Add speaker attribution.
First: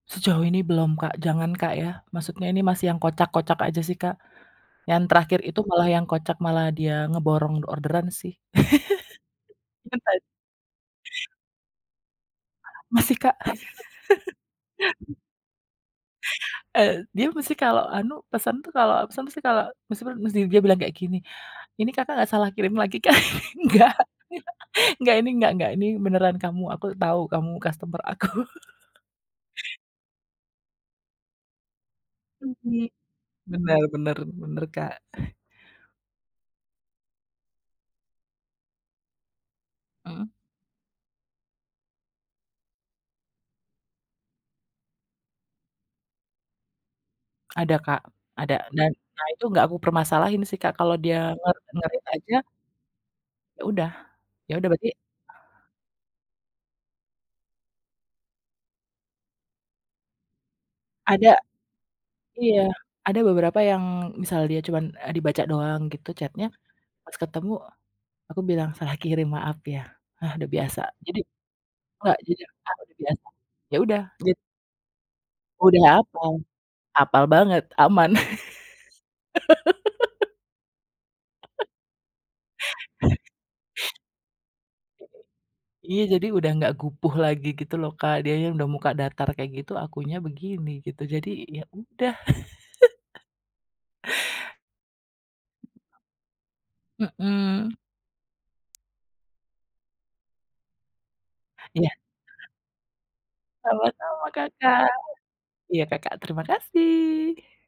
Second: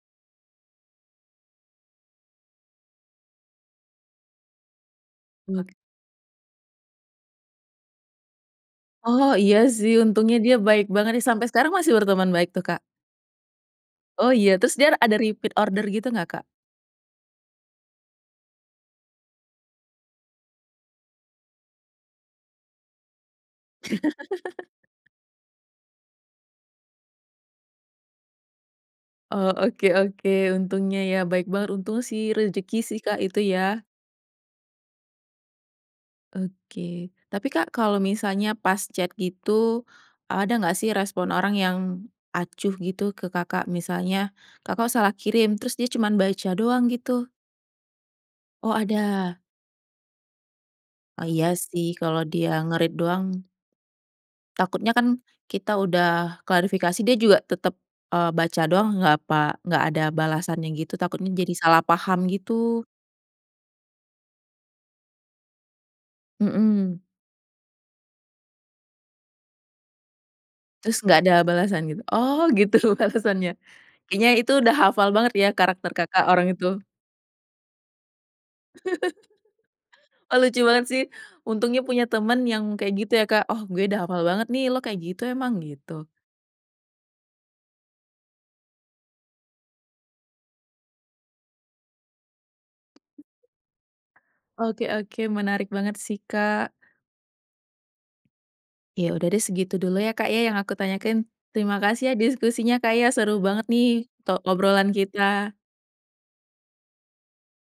Speaker 1: Sejauh ini belum, Kak, jangan, Kak, ya. Maksudnya ini masih yang kocak-kocak aja sih, Kak, yang terakhir itu
Speaker 2: [unintelligible]
Speaker 1: malah yang kocak malah dia ngeborong orderan sih..
Speaker 2: Oh, iya sih untungnya dia baik banget nih,
Speaker 1: [unintelligible]
Speaker 2: sampai sekarang masih berteman baik tuh, Kak?
Speaker 1: Masih, Kak,
Speaker 2: Oh iya, terus dia ada repeat order gitu nggak, Kak?
Speaker 1: eee, dia mesti kalau anu pesan tuh kalau pesan tuh kalau mesti dia bilang kayak gini, "ini, Kakak, gak salah kirim lagi, Kak?" Nggak nggak ini nggak nggak ini beneran kamu, aku tahu kamu, customer aku.
Speaker 2: Oh oke oke. Untungnya ya baik banget, untung sih rezeki
Speaker 1: Mhm,
Speaker 2: sih, Kak itu,
Speaker 1: benar
Speaker 2: ya.
Speaker 1: benar benar, Kak.
Speaker 2: Oke. Tapi, Kak, kalau misalnya pas chat itu
Speaker 1: Mhm.
Speaker 2: ada gak sih respon orang yang acuh gitu ke, Kakak? Misalnya, Kakak, salah kirim, terus dia cuman baca doang gitu.
Speaker 1: Ada, Kak, ada
Speaker 2: Oh,
Speaker 1: dan nah
Speaker 2: ada.
Speaker 1: itu nggak aku permasalahin sih, Kak, kalau dia
Speaker 2: Iya
Speaker 1: nge
Speaker 2: sih
Speaker 1: nge-read
Speaker 2: kalau
Speaker 1: aja
Speaker 2: dia nge-read doang
Speaker 1: yaudah yaudah
Speaker 2: takutnya
Speaker 1: berarti
Speaker 2: kan kita udah klarifikasi dia juga tetap, eee, baca doang nggak pa nggak ada balasannya gitu,
Speaker 1: Ada,
Speaker 2: takutnya jadi salah paham
Speaker 1: iya,
Speaker 2: gitu.
Speaker 1: ada beberapa yang misal dia cuma, a dibaca doang gitu chat-nya
Speaker 2: Mhm.
Speaker 1: pas ketemu aku bilang salah kirim maaf ya, ah udah biasa.
Speaker 2: Terus
Speaker 1: Jadi
Speaker 2: nggak ada balasan gitu?
Speaker 1: enggak,
Speaker 2: Oh
Speaker 1: jujur,
Speaker 2: gitu
Speaker 1: aku udah biasa,
Speaker 2: alasannya
Speaker 1: ya udah
Speaker 2: kayaknya
Speaker 1: git
Speaker 2: itu udah hafal banget ya karakter,
Speaker 1: Udah
Speaker 2: Kakak,
Speaker 1: hapal.
Speaker 2: orang itu?
Speaker 1: Hapal banget, aman.
Speaker 2: Oh lucu banget sih, untungnya punya teman yang kayak gitu ya, Kak, "Oh gue udah hafal banget nih, lo kayak gitu emang,"
Speaker 1: Iya
Speaker 2: gitu.
Speaker 1: jadi udah gak gupuh lagi gitu loh, Kak, dianya udah muka datar kayak gitu akunya begini gitu, jadi ya udah.
Speaker 2: Oke oke, menarik banget sih, Kak.
Speaker 1: Mhm.
Speaker 2: Ya udah deh segitu dulu ya, Kak, ya yang aku tanyakan. Terima
Speaker 1: Iya.
Speaker 2: kasih ya diskusinya, Kak, ya seru banget nih
Speaker 1: Sama-sama,
Speaker 2: to
Speaker 1: Kakak.
Speaker 2: obrolan kita.
Speaker 1: Iya, Kakak. Terima kasih.